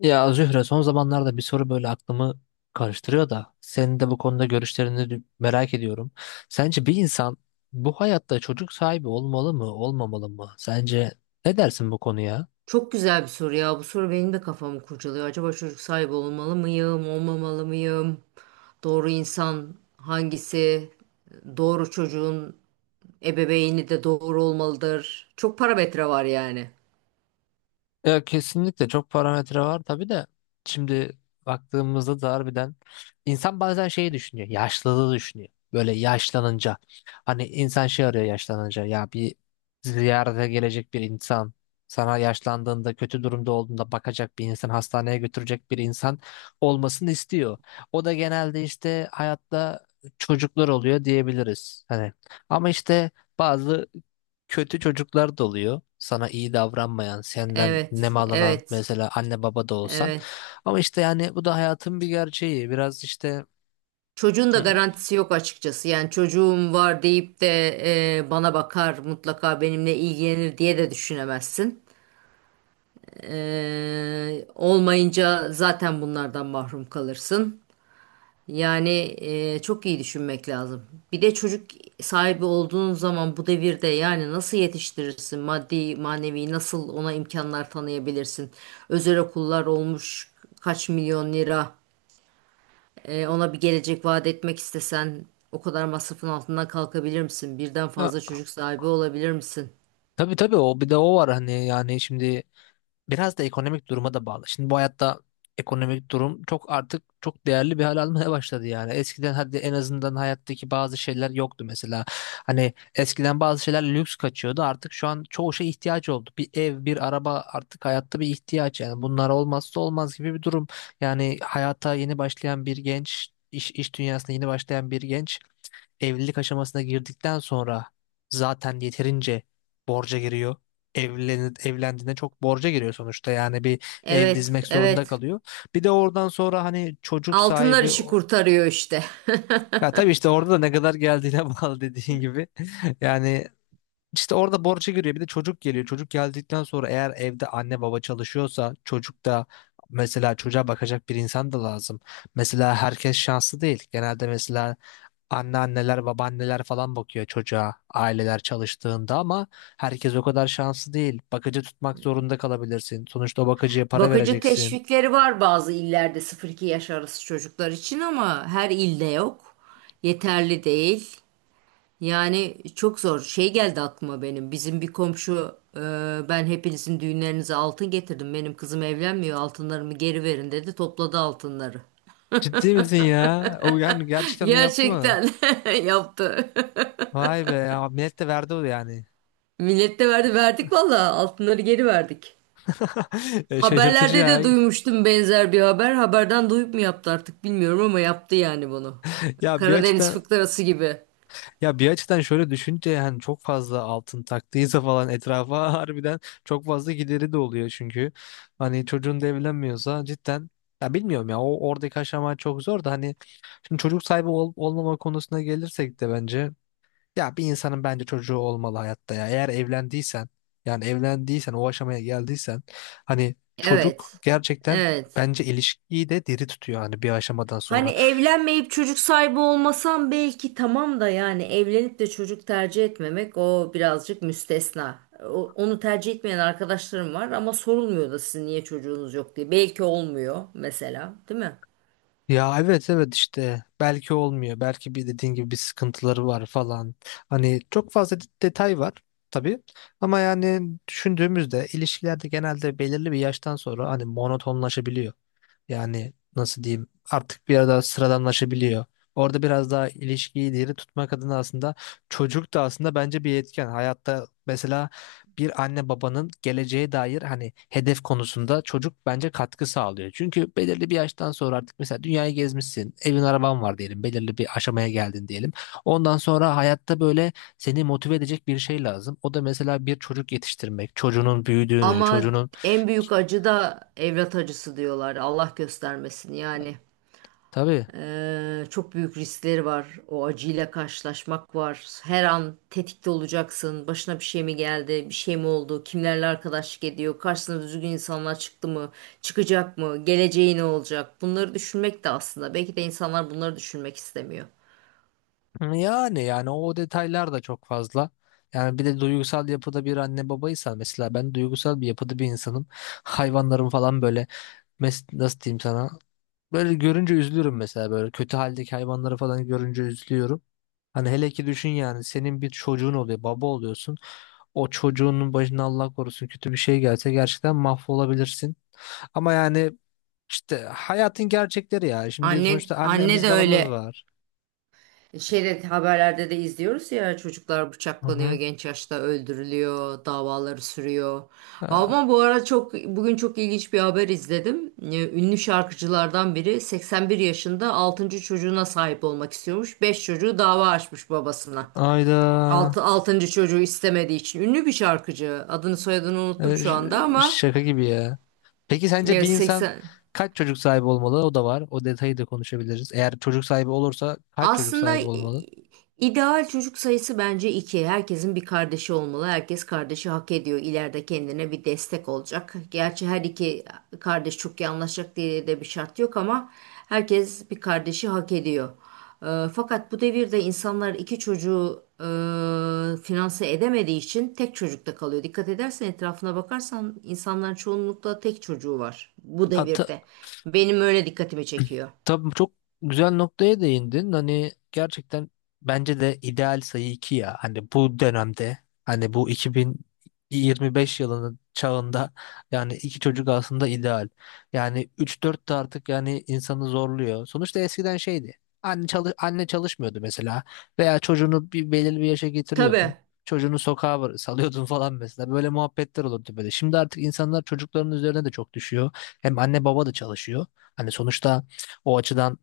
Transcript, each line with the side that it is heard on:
left: Ya Zühre, son zamanlarda bir soru böyle aklımı karıştırıyor da senin de bu konuda görüşlerini de merak ediyorum. Sence bir insan bu hayatta çocuk sahibi olmalı mı, olmamalı mı? Sence ne dersin bu konuya?
right: Çok güzel bir soru ya. Bu soru benim de kafamı kurcalıyor. Acaba çocuk sahibi olmalı mıyım, olmamalı mıyım? Doğru insan hangisi? Doğru çocuğun ebeveyni de doğru olmalıdır. Çok parametre var yani.
left: Ya kesinlikle çok parametre var tabii de şimdi baktığımızda da harbiden insan bazen şeyi düşünüyor, yaşlılığı düşünüyor, böyle yaşlanınca hani insan şey arıyor yaşlanınca, ya bir ziyarete gelecek bir insan, sana yaşlandığında kötü durumda olduğunda bakacak bir insan, hastaneye götürecek bir insan olmasını istiyor. O da genelde işte hayatta çocuklar oluyor diyebiliriz hani, ama işte bazı kötü çocuklar da oluyor. Sana iyi davranmayan, senden
right: Evet,
left: nemalanan,
right: evet,
left: mesela anne baba da olsan.
right: evet.
left: Ama işte yani bu da hayatın bir gerçeği. Biraz işte.
right: Çocuğun da
left: Hı.
right: garantisi yok açıkçası. Yani çocuğum var deyip de bana bakar, mutlaka benimle ilgilenir diye de düşünemezsin. Olmayınca zaten bunlardan mahrum kalırsın. Yani çok iyi düşünmek lazım. Bir de çocuk sahibi olduğun zaman bu devirde yani nasıl yetiştirirsin? Maddi, manevi nasıl ona imkanlar tanıyabilirsin? Özel okullar olmuş kaç milyon lira. Ona bir gelecek vaat etmek istesen o kadar masrafın altından kalkabilir misin? Birden fazla
left: Ya,
right: çocuk sahibi olabilir misin?
left: tabii tabii, o bir de o var hani, yani şimdi biraz da ekonomik duruma da bağlı. Şimdi bu hayatta ekonomik durum çok, artık çok değerli bir hal almaya başladı yani. Eskiden hadi en azından hayattaki bazı şeyler yoktu mesela. Hani eskiden bazı şeyler lüks kaçıyordu. Artık şu an çoğu şey ihtiyaç oldu. Bir ev, bir araba artık hayatta bir ihtiyaç yani. Bunlar olmazsa olmaz gibi bir durum. Yani hayata yeni başlayan bir genç, iş dünyasına yeni başlayan bir genç evlilik aşamasına girdikten sonra zaten yeterince borca giriyor. Evlendiğinde çok borca giriyor sonuçta, yani bir ev
right: Evet,
left: dizmek zorunda
right: evet.
left: kalıyor. Bir de oradan sonra hani çocuk
right: Altınlar
left: sahibi
right: işi
left: o-
right: kurtarıyor işte.
left: ya tabii işte orada da ne kadar geldiğine bağlı dediğin gibi. Yani işte orada borca giriyor, bir de çocuk geliyor. Çocuk geldikten sonra eğer evde anne baba çalışıyorsa çocuk da mesela, çocuğa bakacak bir insan da lazım. Mesela herkes şanslı değil. Genelde mesela anneanneler, babaanneler falan bakıyor çocuğa aileler çalıştığında, ama herkes o kadar şanslı değil. Bakıcı tutmak zorunda kalabilirsin. Sonuçta o bakıcıya para
right: Bakıcı
left: vereceksin.
right: teşvikleri var bazı illerde sıfır 2 yaş arası çocuklar için ama her ilde yok. Yeterli değil. Yani çok zor. Şey geldi aklıma benim. Bizim bir komşu, ben hepinizin düğünlerinize altın getirdim. Benim kızım evlenmiyor. Altınlarımı geri verin dedi. Topladı altınları.
left: Ciddi misin ya? O yani gerçekten onu yaptı mı?
right: Gerçekten yaptı.
left: Vay be ya, millet de verdi o yani.
right: Millet de verdi. Verdik valla. Altınları geri verdik.
left: Şaşırtıcı
right: Haberlerde
left: ya.
right: de duymuştum benzer bir haber. Haberden duyup mu yaptı artık bilmiyorum ama yaptı yani bunu.
left: Ya bir
right: Karadeniz
left: açıdan,
right: fıkrası gibi.
left: ya bir açıdan şöyle düşünce, yani çok fazla altın taktıysa falan etrafa harbiden çok fazla gideri de oluyor çünkü. Hani çocuğun da evlenmiyorsa cidden, ya bilmiyorum ya, o oradaki aşama çok zor da hani şimdi çocuk sahibi ol- olmama konusuna gelirsek de bence, ya bir insanın bence çocuğu olmalı hayatta ya. Eğer evlendiysen, yani evlendiysen o aşamaya geldiysen, hani çocuk
right: Evet.
left: gerçekten
right: Evet.
left: bence ilişkiyi de diri tutuyor hani bir aşamadan
right: Hani
left: sonra.
right: evlenmeyip çocuk sahibi olmasam belki tamam da, yani evlenip de çocuk tercih etmemek o birazcık müstesna. Onu tercih etmeyen arkadaşlarım var ama sorulmuyor da sizin niye çocuğunuz yok diye. Belki olmuyor mesela, değil mi?
left: Ya evet evet, işte belki olmuyor. Belki bir dediğin gibi bir sıkıntıları var falan. Hani çok fazla de- detay var tabii. Ama yani düşündüğümüzde ilişkilerde genelde belirli bir yaştan sonra hani monotonlaşabiliyor. Yani nasıl diyeyim, artık biraz daha sıradanlaşabiliyor. Orada biraz daha ilişkiyi diri tutmak adına aslında çocuk da aslında bence bir etken. Hayatta mesela bir anne babanın geleceğe dair hani hedef konusunda çocuk bence katkı sağlıyor. Çünkü belirli bir yaştan sonra artık mesela dünyayı gezmişsin, evin araban var diyelim, belirli bir aşamaya geldin diyelim. Ondan sonra hayatta böyle seni motive edecek bir şey lazım. O da mesela bir çocuk yetiştirmek, çocuğunun büyüdüğünü,
right: Ama
left: çocuğunun
right: en büyük acı da evlat acısı diyorlar. Allah göstermesin yani.
left: tabii.
right: Çok büyük riskleri var. O acıyla karşılaşmak var. Her an tetikte olacaksın. Başına bir şey mi geldi? Bir şey mi oldu? Kimlerle arkadaşlık ediyor? Karşısına düzgün insanlar çıktı mı? Çıkacak mı? Geleceği ne olacak? Bunları düşünmek de aslında. Belki de insanlar bunları düşünmek istemiyor.
left: Yani o detaylar da çok fazla. Yani bir de duygusal yapıda bir anne babaysan, mesela ben duygusal bir yapıda bir insanım. Hayvanlarım falan böyle, mes nasıl diyeyim sana? Böyle görünce üzülürüm mesela, böyle kötü haldeki hayvanları falan görünce üzülüyorum. Hani hele ki düşün yani, senin bir çocuğun oluyor, baba oluyorsun. O çocuğunun başına Allah korusun kötü bir şey gelse gerçekten mahvolabilirsin. Ama yani işte hayatın gerçekleri ya. Şimdi
right: Anne,
left: sonuçta
right: anne
left: annemiz
right: de
left: babamız
right: öyle.
left: var.
right: Şeyde, haberlerde de izliyoruz ya, çocuklar
left: Hı
right: bıçaklanıyor,
left: hı.
right: genç yaşta öldürülüyor, davaları sürüyor. Ama
left: Aa,
right: bu ara çok, bugün çok ilginç bir haber izledim. Ünlü şarkıcılardan biri 81 yaşında altıncı çocuğuna sahip olmak istiyormuş. Beş çocuğu dava açmış babasına.
left: Ayda.
right: Altıncı çocuğu istemediği için ünlü bir şarkıcı. Adını soyadını unuttum
left: Ee,
right: şu
left: ş-
right: anda ama
left: Şaka gibi ya. Peki sence
right: ya
left: bir insan
right: 80.
left: kaç çocuk sahibi olmalı? O da var. O detayı da konuşabiliriz. Eğer çocuk sahibi olursa kaç çocuk
right: Aslında
left: sahibi olmalı?
right: ideal çocuk sayısı bence iki. Herkesin bir kardeşi olmalı. Herkes kardeşi hak ediyor. İleride kendine bir destek olacak. Gerçi her iki kardeş çok iyi anlaşacak diye de bir şart yok ama herkes bir kardeşi hak ediyor. Fakat bu devirde insanlar iki çocuğu finanse edemediği için tek çocukta kalıyor. Dikkat edersen, etrafına bakarsan insanların çoğunlukla tek çocuğu var bu
left: Hat.
right: devirde. Benim öyle dikkatimi çekiyor.
left: Tabii çok güzel noktaya değindin. Hani gerçekten bence de ideal sayı 2 ya. Hani bu dönemde, hani bu 2025 yılının çağında yani 2 çocuk aslında ideal. Yani 3 4 de artık yani insanı zorluyor. Sonuçta eskiden şeydi. Anne çalışmıyordu mesela, veya çocuğunu bir belirli bir yaşa
right: Tabii.
left: getiriyordun. Çocuğunu sokağa bıra- salıyordun falan mesela. Böyle muhabbetler olurdu böyle. Şimdi artık insanlar çocukların üzerine de çok düşüyor. Hem anne baba da çalışıyor. Hani sonuçta o açıdan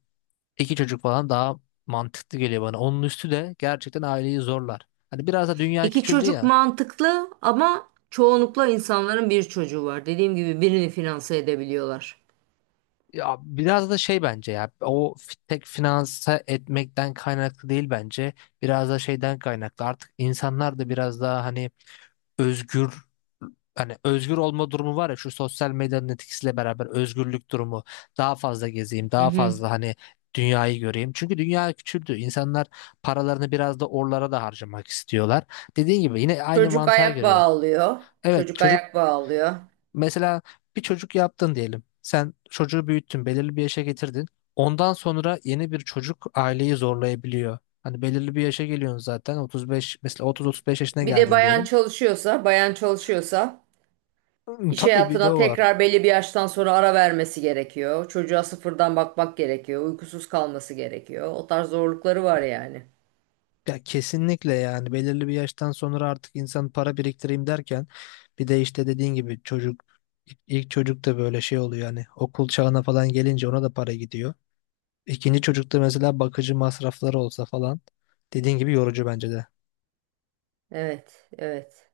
left: iki çocuk falan daha mantıklı geliyor bana. Onun üstü de gerçekten aileyi zorlar. Hani biraz da dünya
right: İki
left: küçüldü
right: çocuk
left: ya.
right: mantıklı ama çoğunlukla insanların bir çocuğu var. Dediğim gibi birini finanse edebiliyorlar.
left: Ya biraz da şey bence ya, o fi- tek finanse etmekten kaynaklı değil bence. Biraz da şeyden kaynaklı. Artık insanlar da biraz daha hani özgür, hani özgür olma durumu var ya, şu sosyal medyanın etkisiyle beraber özgürlük durumu, daha fazla gezeyim,
right: Hı
left: daha
right: hı.
left: fazla hani dünyayı göreyim. Çünkü dünya küçüldü. İnsanlar paralarını biraz da oralara da harcamak istiyorlar. Dediğin gibi yine aynı
right: Çocuk
left: mantığa
right: ayak
left: giriyor.
right: bağlıyor.
left: Evet
right: Çocuk
left: çocuk
right: ayak bağlıyor.
left: mesela, bir çocuk yaptın diyelim. Sen çocuğu büyüttün, belirli bir yaşa getirdin. Ondan sonra yeni bir çocuk aileyi zorlayabiliyor. Hani belirli bir yaşa geliyorsun zaten, 35 mesela, 30-35 yaşına
right: Bir de
left: geldin
right: bayan
left: diyelim.
right: çalışıyorsa, bayan çalışıyorsa
left: Hmm,
right: iş
left: tabii bir de
right: hayatına
left: o var.
right: tekrar belli bir yaştan sonra ara vermesi gerekiyor. Çocuğa sıfırdan bakmak gerekiyor. Uykusuz kalması gerekiyor. O tarz zorlukları var yani.
left: Ya kesinlikle, yani belirli bir yaştan sonra artık insan para biriktireyim derken bir de işte dediğin gibi çocuk, ilk çocuk da böyle şey oluyor hani, okul çağına falan gelince ona da para gidiyor. İkinci çocukta mesela bakıcı masrafları olsa falan, dediğin gibi yorucu bence de.
right: Evet, evet.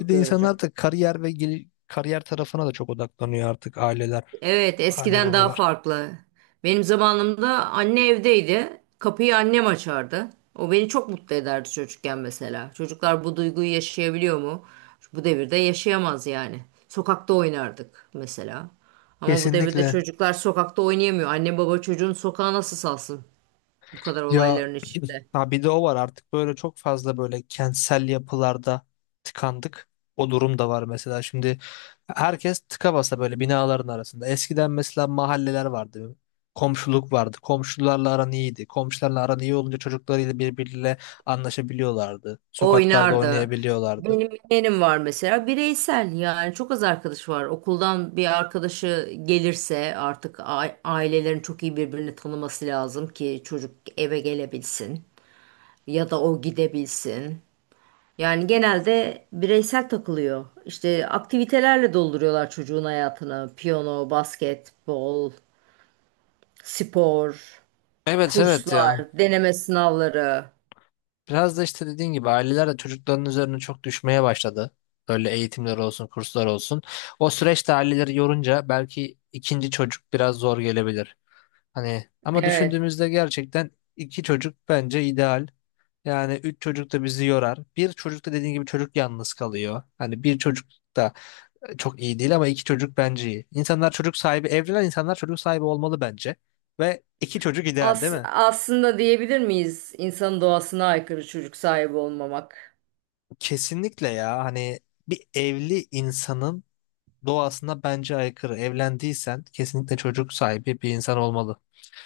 left: Bir de insan
right: yorucu.
left: artık kariyer ve gel- kariyer tarafına da çok odaklanıyor artık, aileler,
right: Evet,
left: anne
right: eskiden daha
left: babalar.
right: farklı. Benim zamanımda anne evdeydi. Kapıyı annem açardı. O beni çok mutlu ederdi çocukken mesela. Çocuklar bu duyguyu yaşayabiliyor mu? Bu devirde yaşayamaz yani. Sokakta oynardık mesela. Ama bu devirde
left: Kesinlikle.
right: çocuklar sokakta oynayamıyor. Anne baba çocuğun sokağa nasıl salsın bu kadar
left: Ya
right: olayların içinde?
left: ha bir de o var, artık böyle çok fazla böyle kentsel yapılarda tıkandık. O durum da var mesela. Şimdi herkes tıka basa böyle binaların arasında. Eskiden mesela mahalleler vardı. Komşuluk vardı. Komşularla aran iyiydi. Komşularla aran iyi olunca çocuklarıyla birbiriyle anlaşabiliyorlardı. Sokaklarda
right: Oynardı.
left: oynayabiliyorlardı.
right: Benim yeğenim var mesela, bireysel yani, çok az arkadaş var. Okuldan bir arkadaşı gelirse artık ailelerin çok iyi birbirini tanıması lazım ki çocuk eve gelebilsin ya da o gidebilsin. Yani genelde bireysel takılıyor. İşte aktivitelerle dolduruyorlar çocuğun hayatını. Piyano, basketbol, spor,
left: Evet evet ya.
right: kurslar, deneme sınavları.
left: Biraz da işte dediğin gibi aileler de çocukların üzerine çok düşmeye başladı. Böyle eğitimler olsun, kurslar olsun. O süreçte aileleri yorunca belki ikinci çocuk biraz zor gelebilir. Hani ama
right: Evet.
left: düşündüğümüzde gerçekten 2 çocuk bence ideal. Yani 3 çocuk da bizi yorar. Bir çocuk da dediğin gibi çocuk yalnız kalıyor. Hani bir çocuk da çok iyi değil, ama 2 çocuk bence iyi. İnsanlar çocuk sahibi, evlenen insanlar çocuk sahibi olmalı bence. Ve 2 çocuk ideal, değil mi?
right: Aslında diyebilir miyiz insan doğasına aykırı çocuk sahibi olmamak?
left: Kesinlikle ya, hani bir evli insanın doğasına bence aykırı. Evlendiysen kesinlikle çocuk sahibi bir insan olmalı.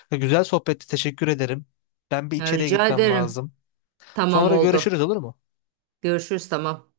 left: Güzel sohbetti, teşekkür ederim. Ben bir
right: Ya,
left: içeriye
right: rica
left: gitmem
right: ederim.
left: lazım.
right: Tamam,
left: Sonra görüşürüz,
right: oldu.
left: olur mu?
right: Görüşürüz, tamam.